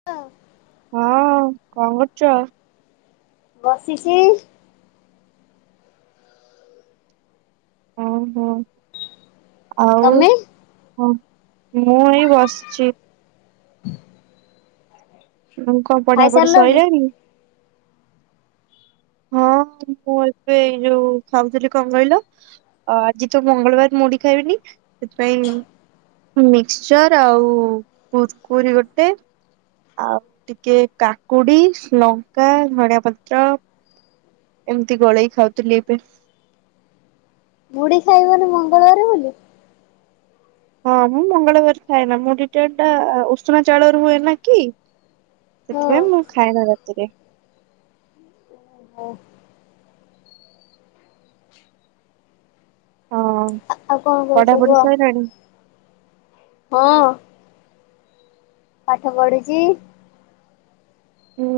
[unintelligible] ହୁଁ କଣ କରୁଛ? ବସିଛି। ହୁଁ ହୁଁ ଆଉ ତମେ [unintelligible] ମୁଁ ଏଇ ବସିଛି। ହଁ କଣ ପଢା ପଢି ଖାଇସାରିଲଣି ସରିଲଣି। ହଁ ମୁଁ ଏବେ ଏଇ ଯୋଉ ଖାଉଥିଲି କଣ କହିଲ। ଅ ଆଜି ତ ମଙ୍ଗଳବାର ମୁଢ ଖାଇବିନି ସେଥିପାଇଁ ମିକ୍ସଚର ଆଉ କୁରକୁରି ଗୋଟେ ଆଉ ଟିକେ କାକୁଡି ଲଙ୍କା ଧଣିଆ ପତ୍ର। ଏମିତି ଗୋଳେଇ ଖାଉଥିଲି ଏବେ। ମୁଢୀ ଖାଇ ବନେ ମଙ୍ଗଳବାର ବୋଲି ହଁ ମୁଁ ମଙ୍ଗଳବାର ଖାଇନା ମୁୋ ମୁଢି ଟା ଉଷୁନା ଚାଉଳ ର ହଏନା କି? ସେଥିପାଇଁ ମୁଁ ହଁ ଖାଏନ ରାତିରେ। ହଁ ଆଉ କଣ କହୁଛ ପଢାପଢି କୁହ। ସଇଲାଣି? ହଁ। ପାଠ ପଢ଼ିଛି। ହୁଁ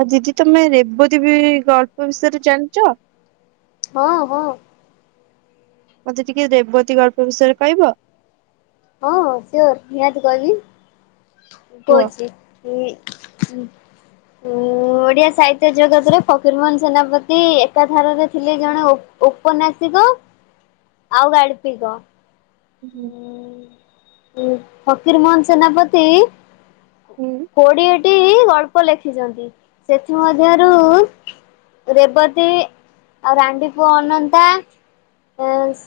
ଆଉ ଦିଦି ତମେ ରେବତୀ ବି ଗଳ୍ପ ବିଷୟରେ ଜାଣିଛ। ହଁ, ହଁ। ମତେ ଟିକେ ରେବତୀ ଗାଳ୍ପ ବିଷୟରେ କହିବ। ହଁ ସିଓର ନିହାତି କହିବି କୁହ? କହୁଛି। [unintelligible] ଓଡ଼ିଆ ସାହିତ୍ୟ ଜଗତରେ ଫକୀରମୋହନ ସେନାପତି ଏକାଧାରରେ ଥିଲେ ଜଣେ ଓ ଉପନ୍ୟାସିକ ଆଉ ଗାଳ୍ପିକ। ହୁଁ। ଉଁ ଫକୀର ମୋହନ ସେନାପତି ହୁଁ କୋଡିଏ। ଗଳ୍ପ ଲେଖିଛନ୍ତି ସେଥି ମଧ୍ୟରୁ। ରେବତୀ ଆଉ! ! ! ! ! ! ! ! ! ! ପୁଅ ଅନନ୍ତା। ଓସ୍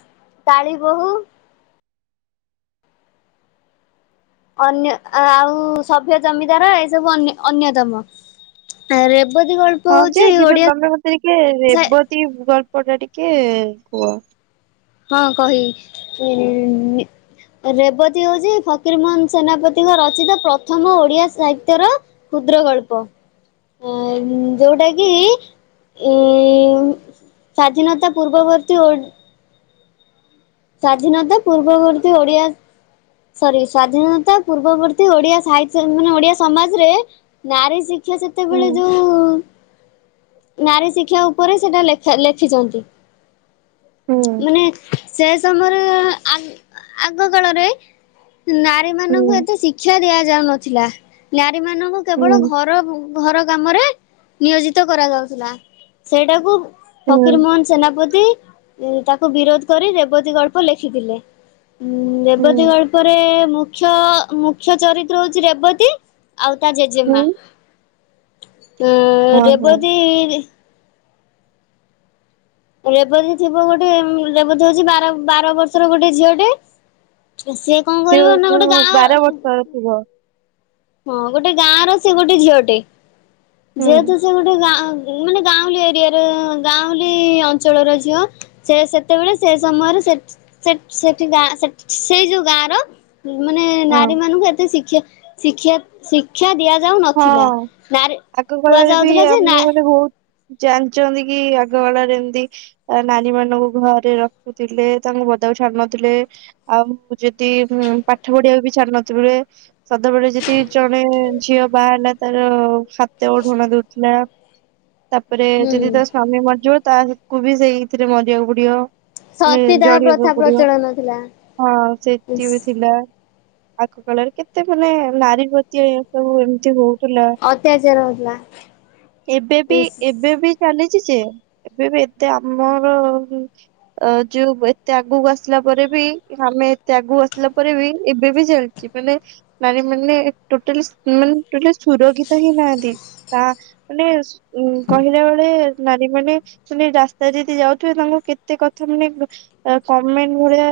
କାଳିୀ ବୋହୂ। ଅନ୍ୟ ଆଉ ସଭ୍ୟ ଜମିଦାର ଏସବୁ ଅନ୍ୟ ଅନ୍ୟତମ। ଆ ରେବତୀ ଗଳ ହଁ ଯେ କିନ୍ତୁ ତମେ ମତେ ଟିକେ ରେବତୀ ଗଳ୍ପ ଟା ଟିକେ କୁହ। ହଁ କହି ଇ। ରେବତୀ ହଉଛି ଫକୀର ମୋହନ ସେନାପତିଙ୍କ ରଚିତ ପ୍ରଥମ ଓଡିଆ ସାହିତ୍ୟର। କ୍ଷୁଦ୍ର ଗଳ୍ପ ଆଁ ଯୋଉଟା କି। ଉଁ ସ୍ଵାଧୀନତା ପୂର୍ବବର୍ତ୍ତୀ ଓ ସ୍ୱାଧୀନତା ପୂର୍ବବର୍ତ୍ତୀ ଓଡିଆ। ସରି ସ୍ଵାଧୀନତା ପୂର୍ବବର୍ତ୍ତୀ ଓଡିଆ ସାହିତ୍ୟ ମାନେ ଓଡିଆ ସମାଜରେ। ନାରୀ ଶିକ୍ଷା ହୁଁ ସେତେବେଳେ ଯୋଉ। ନାରୀ ଶିକ୍ଷା ଉପରେ ସେଇଟା ଲେଖା ଲେଖିଛନ୍ତି ହୁଁ ମାନେ। ସେ ସମୟରେ ଆଗ କାଳରେ ନାରୀ ହୁଁ ମାନଙ୍କୁ ଏତେ ଶିଖ୍ ଶିକ୍ଷା ଦିଆଯାଉନଥିଲା ନାରୀ ମାନଙ୍କୁ ହୁଁ କେବଳ ଘର। ଘର କାମରେ ନିୟୋଜିତ କରାଯାଉଥିଲା ସେଇଟାକୁ। ହୁଁ ଫକୀରମୋହନ ସେନାପତି ତାକୁ ବିରୋଧ କରି ରେବତୀ ଗଳ୍ପ ଲେଖିଥିଲେ। ଉଁ ରେବତୀ ହୁଁ ଗଳ୍ପରେ ମୁଖ୍ୟ ମୁଖ୍ୟ ଚରିତ୍ର ହଉଛି ରେବତୀ। ଆଉତା ହୁଁ ଜେଜେମା ଏଁ ହଁ ହଁ ରେବତୀ। ରେବତୀ ଥିବ ଗୋଟେ ଉଁ ରେବତୀ ହଉଛି ବାର ବାର ବର୍ଷର ଗୋଟେ ଝିଅଟେ। ଏ ସିଏ। କଣ କରିବ ସିଏ ନା ଗୋଟେ ଯୋଉ ଗାଁ ବାର ବର୍ଷର ଥିବ। ହଁ ଗୋଟେ ଗାଁ ର ସେ ଗୋଟେ ଝିଅ ଟେ ହୁଁ ଯେହେତୁ ସେ ଗୋଟେ ଗାଁ ମାନେ ଗାଁଉଲି ଏରିଆର ଗାଁଉଲି ଅଞ୍ଚଳର ଝିଅ। ସେ ସେତେବେଳେ ସେ ସମୟରେ ସେଠି ସେ ସେଠି ଗାଁ ସେଠି ସେଇ ଯୋଉ ଗାଁର। ମାନେ ହଁ ନାରୀ ମାନଙ୍କୁ ଏତେ ଶିକ୍ଷା ଶିକ୍ଷା। ଶିକ୍ଷା ଦିଆ ଯାଉ ନଥିଲା ହଁ ନାରୀ ଆଗ କୁହା କାଳରେ ବି ଯାଉଥିଲା ଯେ ଆମେ ନା ମାନେ ବହୁତ ଜାଣିଛନ୍ତି କି ଆଗ କଳାରେ ଏମତି। ନାରି ମାନଙ୍କୁ ଘରେ ରଖୁଥିଲେ ତାଙ୍କୁ ପଦା କୁ ଛାଡୁ ନଥିଲେ। ଆଉ ଯଦି ଉଁ ପାଠ ପଢିବାକୁ ବି ଛାଡୁ ନଥିବଲେ। ସଦେ ବେଳେ ଯଦି ଜଣେ ଝିଅ। ବାହା ହେଲା ତାର ହାତେ ଓଢୁଣା ଦଉଥିଲା। ତାପରେ ହୁଁ ଯଦି ତା ସ୍ଵାମୀ ମରିଯିବ ତା ହେକୁ ବି ସେଇ ଥିରେ ମରିବାକୁ ପଡିବ। ମାନେ ସତୀଦାହ ପ୍ରଥା ଜଳିବାକୁ ପଡିବ ପ୍ରଚଳନ ଥିଲା। ହଁ ସେ ଟି ବି ଥିଲା। ଆଗ କାଳରେ କେତେ ମାନେ ନାରୀ ପ୍ରତି ଏ ସବୁ ଏମିତି ବହୁତ। ଥିଲା ଅତ୍ୟାଚାର ହଉଥିଲା। ଏବେବି ଏବେବି। ଚାଲିଛି ଯେ ଏବେ ବି ଏତେ ଆମର। ଅ ଯୋଉ ଏତେ ଆଗକୁ ଆସିଲା ପରେ ବି ଆମେ ଏତେ ଆଗକୁ ଆସିଲା ପରେ ବି ଏବେ ବି ଜଳ ମାନେ ନାରୀ ମାନେ ଟୋଟାଲ ମେ ସୁରକ୍ଷିତ ହିଁ ନାହାନ୍ତି ତା ମାନେ ଉ କହିଲା ବେଳେ। ନାରୀ ମାନେ ସେ ରାସ୍ତାରେ ଯଦି ଯାଉଥିବେ ତାଙ୍କୁର କେତେ କଥା ମାନେ। କମେଣ୍ଟ ଭଳିଆ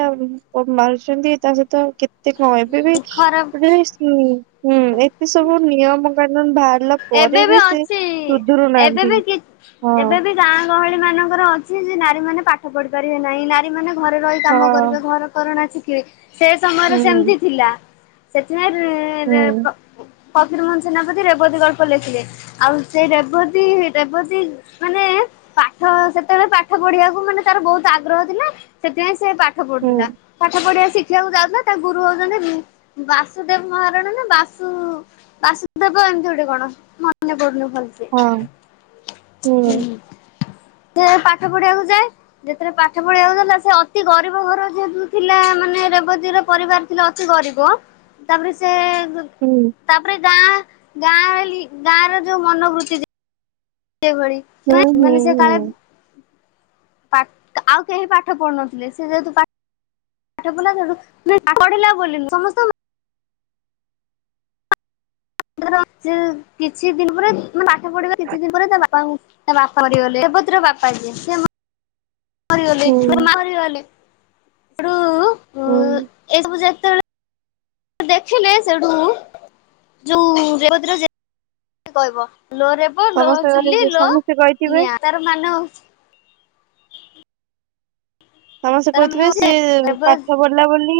ମାରୁଛନ୍ତି ତା ସହିତ। ଏ କହିବେ ବି ଖରାପ ହୁଁ ଏତେ ସବୁ ନିୟମ କାନୁନ ବାହାରିଲା ପରେ ଏବେ ବି ସେ ଅଛି ସୁଧୁରୁ ନାହାନ୍ତି ଏବେବି କି ହଁ ଏବେବି ଗାଁ ଗହଳି ମାନଙ୍କର ଅଛି ଯେ ନାରୀ ମେ ପାଠ ପଢି ପାରିବେ ନାହିଁ ନାର ରୀ ମାନ ଘରେ ରହି କାମ କରିବେ ହଁ ଘର କରଣା ଶିଖିବେ ସେ ସମୟରେ ସେମତି ହୁଁ ଥିଲା। ସେଥିପାଇଁ ହୁଁ ପକୀରମୋହନ ସେନାପତି ରେବତୀଗଳ୍ପ ଲେଖିଲେ। ଆଉ ସେଇ ରେବତୀ ରେବତୀ। ମାନେ ପାଠ ସେତେବେଳେ ପାଠ ପଢିବାକୁ ମାନେ ତାର ବହୁତ ଆଗ୍ରହ ଥିଲା। ସେଥିପାଇଁ ସେ ପାଠ ହୁଁ ପଢୁଥିଲା ପାଠ ପଢିବା ଶିଖ ଦେଖିବାକୁ ଯାଉଥିଲା ତା ଗୁରୁ ହଉଛନ୍ତି ବାସୁଦେବ ମହାରଣ ନା ବାସୁ ବାସି ଦେବ ଏମିତି ଗୋଟେ କଣ। ମନେ କରୁ ଭଲ ସେ ହଁ ହୁଁ। ସେ ପାଠ ପଢିବାକୁ ଯାଏ। ଯେତଥିରେ ପାଠ ପଢିବାକୁଥିଲା ସେ ଅତି ଗରିବ ଘର ଯେହେତୁ ଥିଲା ମାନେ ରେବତୀର ପରିବା ଅଛି ଗରିବ ତାପରେ ସେ ହୁଁ। ତାପରେ ଗାଁ ଗାଁ ଗାଁ ର ଯୋଉ ମନୋବୃତ୍ତି ସେ ହୁଁ [unintelligible] ହୁଁ ମାନେ ସେ କାଳେ। ହୁଁ ପା ଆଉ କେହି ପାଠ ପଢୁନଥିଲେ ସେ ଯେହେତୁ ପା। ପାଠ ପଲା ସେଠୁ ନା ପଢିଲା ବି ସମସ୍ତେ [unintelligible] କିଛି ଦିନ ପରେମେ ପାଠ ପଢିବା କିଛି ଦିନ ପରେ ତା ବାପାଙ୍କୁ ତା ବାପା ମରିଗଲେ ରେବତୀର ବାପା ଯିଏ। ରିଗରିଗୁ ପା ହୁଁ ହୁଁ [unintelligible] ଦେଖିଲେ ସେଡୁ। ଯୋଉ ରେବତୀର ଜେ [unintelligible] କହିବ ଲୋ। ର ଲୋ ସମସ୍ତେ ଚୁଲି କହିବେ ଲୋ ସମସ୍ତେ କହିଥିବେ ନିଆଁ ତାର ମନେ ହଉଚି। ସମସ୍ତେ ତାର ମାନେ କହୁଥିବେ ହଉଛି ସିଏ ରେବ ପାଠ ପଢିଲା ବୋଲି।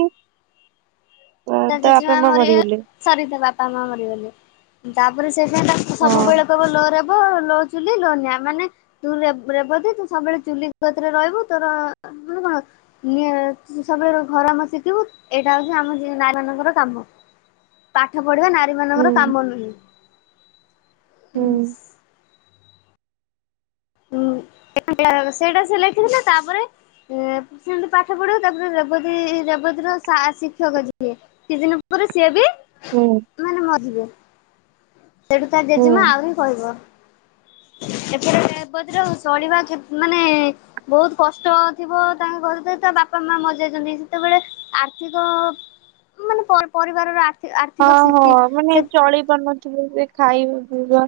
ତ ତା ବାପା ମା ମରିଗଲେ। ସରି ତା ବାପା ମା ମରିଗଲେ ତାପରେ ସେଇଥିପାଇଁ ତା ହଁ ସବୁବେଳେ କହିବ ଲୋ ରେବ ଲୋ ଚୁଲିଲୁନିଆ ମାନେ। ତୁ ରେବତୀ ତୁ ସବୁବେଳେ ଚୁଲିତିରେ ରହିବୁ ତୋର ମନେ କଣ। ନି ସବୁ ଘର ଆମ ଶିଖିବୁ ଏଇଟା ହେଉଛି ଆମେ ନାରୀ ମାନଙ୍କର କାମ ପାଠ ପଢିବା ନାରୀ ମାନଙ୍କର ହୁଁ କାମ ନୁହେଁ। ହୁଁ। ହଁ ସେଇଟା ସେ ଲେଖିଥିଲେ ତାପରେ। ଏ ସେମିତି ପାଠ ପଢିବ ତାପରେ ରେବବୀ ରେବତୀର ସା ଶିକ୍ଷକ ଯିଏ। ଛି ଦିନ ପରେ ସିଏ ବି। ହୁଁ। ମାନେ ମରିଯିବେ। ସେଠୁ ତା ହୁଁ ଜେଜେମା ଆଉରି କହିବ। ଏଥିରେ ରେବତୀର ଶୁଣିବା କ୍ଷ ମାନେ [inaudible] ବହୁତ କଷ୍ଟ ଥିବ ତାଙ୍କ ଘରେ ତ ତା ବାପା ମା ମରିଯାଇଛନ୍ତି ସେତବେଳେ ଆର୍ଥିକ ମାନେ ପ ପରିବାରର ଆ ହଁ ହଁ ମାନେ ଚଳି ପାରୁନଥିବେ ସେ ଖାଇବା ପିଇବା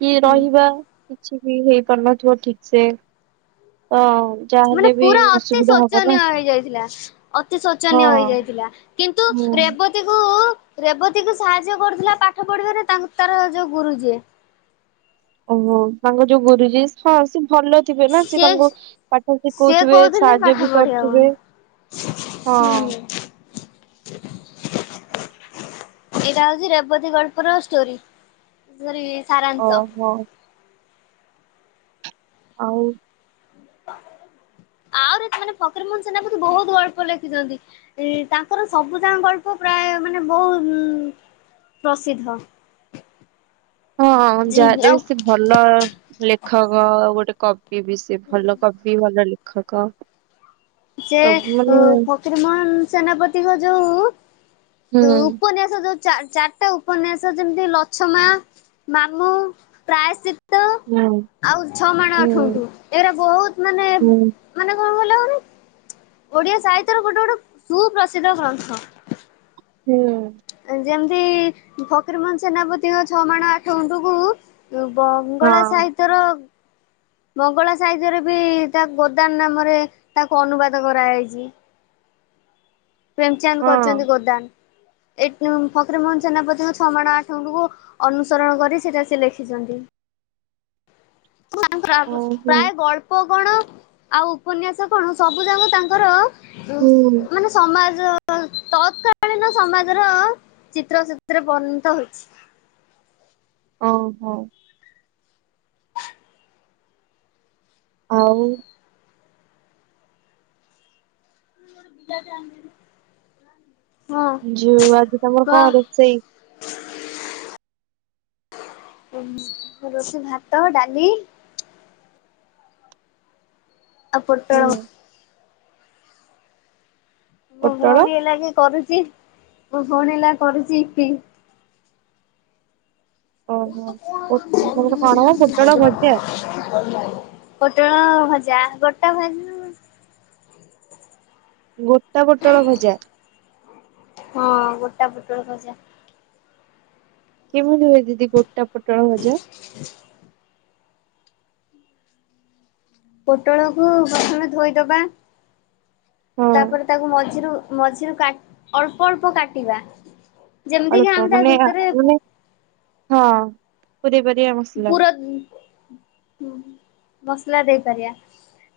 କି ରହିବା। କିଛି ବି ହେଇପାରୁନଥିବ ଠିକ ସେ ତ ମାନେ ଯାହାହେଲେ ବି ପୁରା ଅତି ଅସୁବିଧା ହବ ଶୋଚନୀୟ ନା ହେଇଯାଇଥିଲା ଅତି ହଁ ଶୋଚନୀୟ ହେଇଯାଇଥିଲା କିନ୍ତୁ ହୁଁ ରେବ ତିକୁ ରେବତୀକୁ ସାହାଯ୍ୟ କରୁଥିଲା ପାଠ ପଢିବାରେ ତାଙ୍କୁ ତାର ଯୋଉ ଗୁରୁ ଯିଏ। ଓହୋ ତାଙ୍କ ଯୋଉ ଗୁରୁଜୀ ଯିଏ ହ ସେ ଭଲ ଥିବେ ନା ସେ ସିଏ ତାଙ୍କୁ ପାଠ ସିଏ ଶିଖଉଥିବେ କହୁଥିଲେ ସାହାଯ୍ୟ ପାଠ ବି ପଢିବା ପାଇଁ କରୁଥିବେ। ହଁ ହୁଁ। ଏଇଟା ହଉଛି ରେବତୀ ଗଳ୍ପର ଷ୍ଟୋରି। ସରି ସାରାଂଶ। ହଁ। ଆଉ ଆହୁରି ମାନେ ଫକୀର ମୋହନ ସେନାପତି ବହୁତ ଗଳ୍ପ ଲେଖିଛନ୍ତି। ଏ ତାଙ୍କର ସବୁ ଯାଙ୍କ ଗଳ୍ପ ପ୍ରାୟ ମାନେ ବହୁ ପ୍ରସିଦ୍ଧ। ହଁ ହଁ ଜି ଯାହା ଆଉ ବି ସେ ଭଲ ଲେଖକ ଆଉ ଗୋଟେ କବି ବି ବି ସେ ଭଲ କବି ଭଲ ଲେଖକ। ସେ ସବୁ ମାନେ ଫକୀରମୋହନ ସେନାପତିଙ୍କ ଯୋଉ ହୁଁ ତୋ ଉପନ୍ୟାସ ଯୋଉ ଚା ଚାରିଟା ଉପନ୍ୟାସ ଯେମିତି ଲଛମା ମାମୁଁ ପ୍ରାୟଶ୍ଚି ତ ହୁଁ ଆଉ ଛଅ ମାଣ ଆଠ ହୁଁ ଗୁଣ୍ଟୁ ଏରା ବହୁତ ମାନେ ହୁଁ ମାନେ କଣ କହିଲ ମାନେ ଓଡିଆ ସାହିତ୍ୟର ଗୋଟେ ଗୋଟେ ସୁପ୍ରସିଦ୍ଧ ଗ୍ରନ୍ଥ। ହୁଁ। ଯେମିତି ଫକୀରମୋହନ ସେନାପତିଙ୍କ ଛଅ ମାଣ ଆଠ ଗୁଣ୍ଠୁକୁ ବ ହଁ ବଙ୍ଗଳା ସାହିତ୍ୟର ମଙ୍ଗଳା ସାହିତ୍ୟରେ ବି ତା ଗୋଦାନ ନାମରେ ତାକୁ ଅନୁବାଦ କରାଯାଇଚି। ପ୍ରେମଚାନ୍ଦ ହଁ କରୁଛନ୍ତି ଗୋଦାନ। ଏ ଫକରୀମୋହନ ସେନାପତିଙ୍କ ଛମାଣ ଆଠଙ୍କୁ ଅନୁସରଣ କରି ସେଟା ସେଲେଖିଛନ୍ତି। [unintelligible] ଓହୋ ପ୍ରାୟ ଗଳ୍ ଉପ କଣ ଆଉ ଉପନ୍ୟାସ କଣ ସବୁ ଯାକ ତାଙ୍କର ଉ ହୁଁ। ମାନେ ସମାଜ ତ ତତ୍କାଳୀନ ସମାଜର ଚିତ୍ର ସେଥିରେ ପରିଣତ ହୋଇଛି। ଓହୋ। ଆଉ ହଁ ଯୋଉ ଆଜି ତମର କଣ କହ। ରୋଷେଇ? ରୋଷେଇ ଭାତ ଡାଲି ଆଉ ପୋଟଳ। ହୁଁ। ମୋ ପୋଟଳ ଭଉଣୀ ହେଲାକି କରୁଚି ମୋ ଭଉଣୀ ହେଲା କରୁଚି ୟିପି। ଓହୋ। ପୋ- ତମର କଣ ମ ପୋଟଳ ଭଜା ପୋଟଳ ଭଜା ଗୋଟା ଭାଜୁ ଗୋଟା ପୋଟଳ ଭଜା। ହଁ ଗୋଟା ପୋଟଳ ଭଜା କେମିତି ହୁଏ ଦିଦି ଗୋଟା ପୋଟଳ ଭଜା? [inaudible] ପୋଟଳକୁୁ ପ୍ରଥମେ ଧୋଇଦବା। ହଁ ତାପରେ ତାକୁ ମଝିରୁ ମଝିରୁ କାଟ ଅଳ୍ପ ଅଳ୍ପ କାଟିବା। ଯେମିତିକି ଅଳ୍ପ ଆମେ ତା ମାନେ ଆ ଭିତରେ ମାନେ ହଁ ପୁରେଇ ପରିଆ ଆଉ। ପୁର ହଁ ମସଲା ଦେଇପାରିଆ।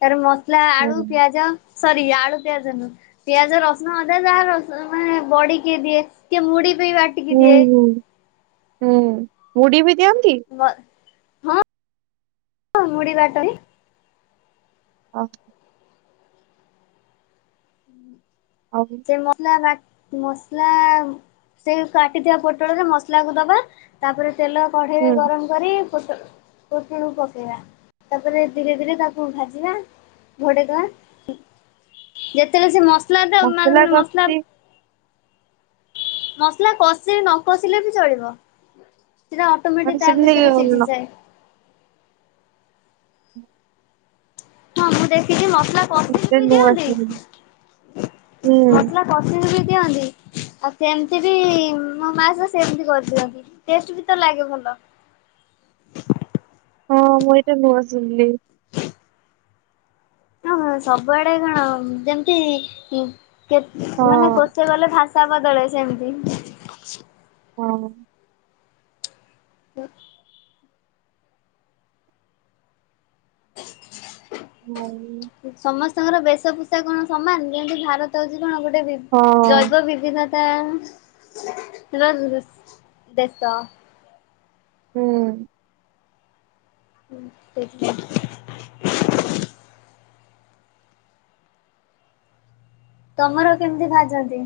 ଏାର ମସଲା ହୁଁ ଆଳୁ ପିଆଜ ସରି ଆଳୁ ପିଆଜ ନୁହଁ। ପିଆଜ ରସୁଣ ଅଦା ଯାହା ର ମାନେ ବଡି କି ଦିଏ କିଏ ମୁଡି ବି ବାଟ ହୁଁ ହୁଁ ହୁଁ ମୁଡି ବି ଦିଅନ୍ତି? ମ ହଁ ମୁଡି ବାଟଇ। ଓହ। ଆଉ। ସେ ମସଲା ବାଟ ମସଲା ସେଇ କାଟିଥିବା ପୋଟଳରେ ମସଲା କୁ ଦବା। ତାପରେ ତେଲ କଢ଼େଇରେ ହୁଁ ଗରମ କରି। ପୁଟ ପୋଟଳ କୁ ପକେଇଆ ତାପରେ ଧୀରେ ଧୀରେ ତାକୁ ଭାଜିବା। ଘୋଡେଇ ଦବା ଯେତେବେ ସେ ମସଲା। ଟା ମା ମସଲା କସିଚି। ମସଲା କଷି ନ କଷିଲେ ବି ଚଳିବ ସେଟା ମାନେ ଅଟୋମେଟିକ ତା ସେମିତି ଭିତରେ ନ- ସିଝିଯାଏ। ହଁ ମୁଁ ଦେଖିଛି ମସଲା। କଷିକି ଏବେ ବି ନୂଆ ଦିଅନ୍ତି କିଣି ହୁଁ। କସିବିଶି ଦିଅନ୍ତି ଆଉ ସେମିତି ବି ମୋ ମା ସହ ସେମିତି କରିଦିଅନ୍ତି। ଟେଷ୍ଟ ବି ତ ଲାଗେ ଭଲ। ହଁ ମୁଁ ଏଟା ନୁଆ ଶୁଣିଲି। ହ ହ ସବୁଆଡେ କଣ ଯେମିତି ଉଁ କତେ ହଁ ମାନେ କୋଷେ ଗଲେ ଘାସ ତା ବଦଳେ ସେମିତି। ହଁ। ହୁଁ। ହୁଁ ଉଁ। ସମସ୍ତଙ୍କର ବେଶ ଭୁଷା କଣ ସମାନ ଯେମତି ଭାରତ ହଉଛି କଣ ଗୋଟେ ବି ହଁ। ଜୈବ ବିଭିନ୍ନତାର ଦେଶ। ହୁଁ। ହ ସେସ ତମର କେମତି ଭାଜନ୍ତି?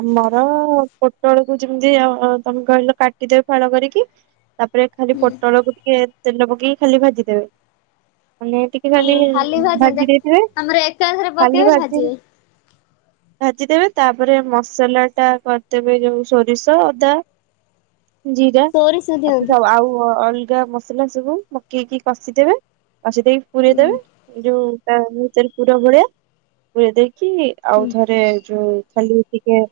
ଆମର ପୋଟଳକୁୁ ଯିମିତି ଆ ତମେ କହିଲ କାଟିଦଉ ଫାଳ କରିକି। ତାପରେ ଖାଲି ହୁଁ। ପୋଟଳକୁ ଟିକେ ତେଲ ପକେଇକି ଖାଲି ଭାଜିଦେବେ। ମାନେ ଟିକ ଟିକେ ଓହୋ ଖାଲି ଭାଜନ୍ତି ଭାଜି ଦେଇଥିବେ। ଆମର ଏକାଥରେ ଖାଲି ପକେଇବେ ଭାଜି। ଭାଜିବେ। ଭାଜିଦେବେ ତାପରେ ମସ ମସଲା ଟା କରିଦେବେ ଯୋଉ ସୋରିଷ ଅଦା। ଜିରା ସୋରିଷ ତାପରେ ଦିଅନ୍ତି ଆଉ ଅ ଅଲଗା ମସଲା ସବୁ ପକେଇକି କଷିଦେବେ। କଷି ଦେଇକି ପୁରରେଇ ହୁଁ ଦେବେ ଯୋଉ ତା ଭିତେରେ ପୁର ଭଳିଆ ପୁରଇ ଦେଇକି। ଆଉ ହୁଁ ଥରେ ଯୋଉ ଖାଲି ଟିକେ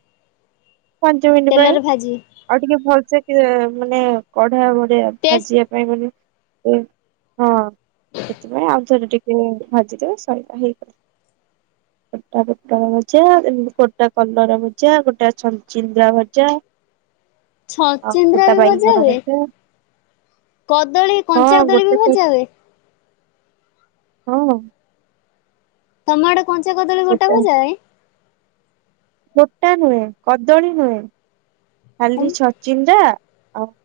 ପାଞ୍ଚ ମିଣ୍ଟି ପାଇଁ। ତେଲରେ ଭାଜିବେ ଆଉ ଟିକେ ଭଲସେ କି ମାନେ କଢା ଭଡିଆ ଟେଷ୍ଟ ଭାଜିିଆ। ନାଇଁ ମାନେ ହୁଁ ହଁ ସେଥିପାଇଁ ଆଉଥରେ ଟିକ ହୁଁ ଭାଜିଦେବେ ସଇଲା ହେଇଗଲା, କଟା ପୋଟଳ ଭଜା ଏମିତି କୋଟା କଲରା ଭଜା ଗୋଟା ଛଚିନ୍ଦ୍ରା ଭଜା। ଆଉ ଛଚିନ୍ଦ୍ରା ଗୋଟା ବି ବାଇଗଣ ହୁଏ ଭଜା। କଦଳୀ କଞ୍ଚା ହଁ କଦଳୀ ବି ଗୋଟେ ଛ ଭଜା ହୁଏ? ହଁ। ତମ ଆଡେ କଞ୍ଚା କଦଳୀ ଗୋଟା ଭଜା ହୁଏ? ଗୋଟା ନୁହେଁ କଦଳୀ ନୁହେଁ ଖାଲି ଛଚି୍ନ୍ଦ୍ ରା ଆଉ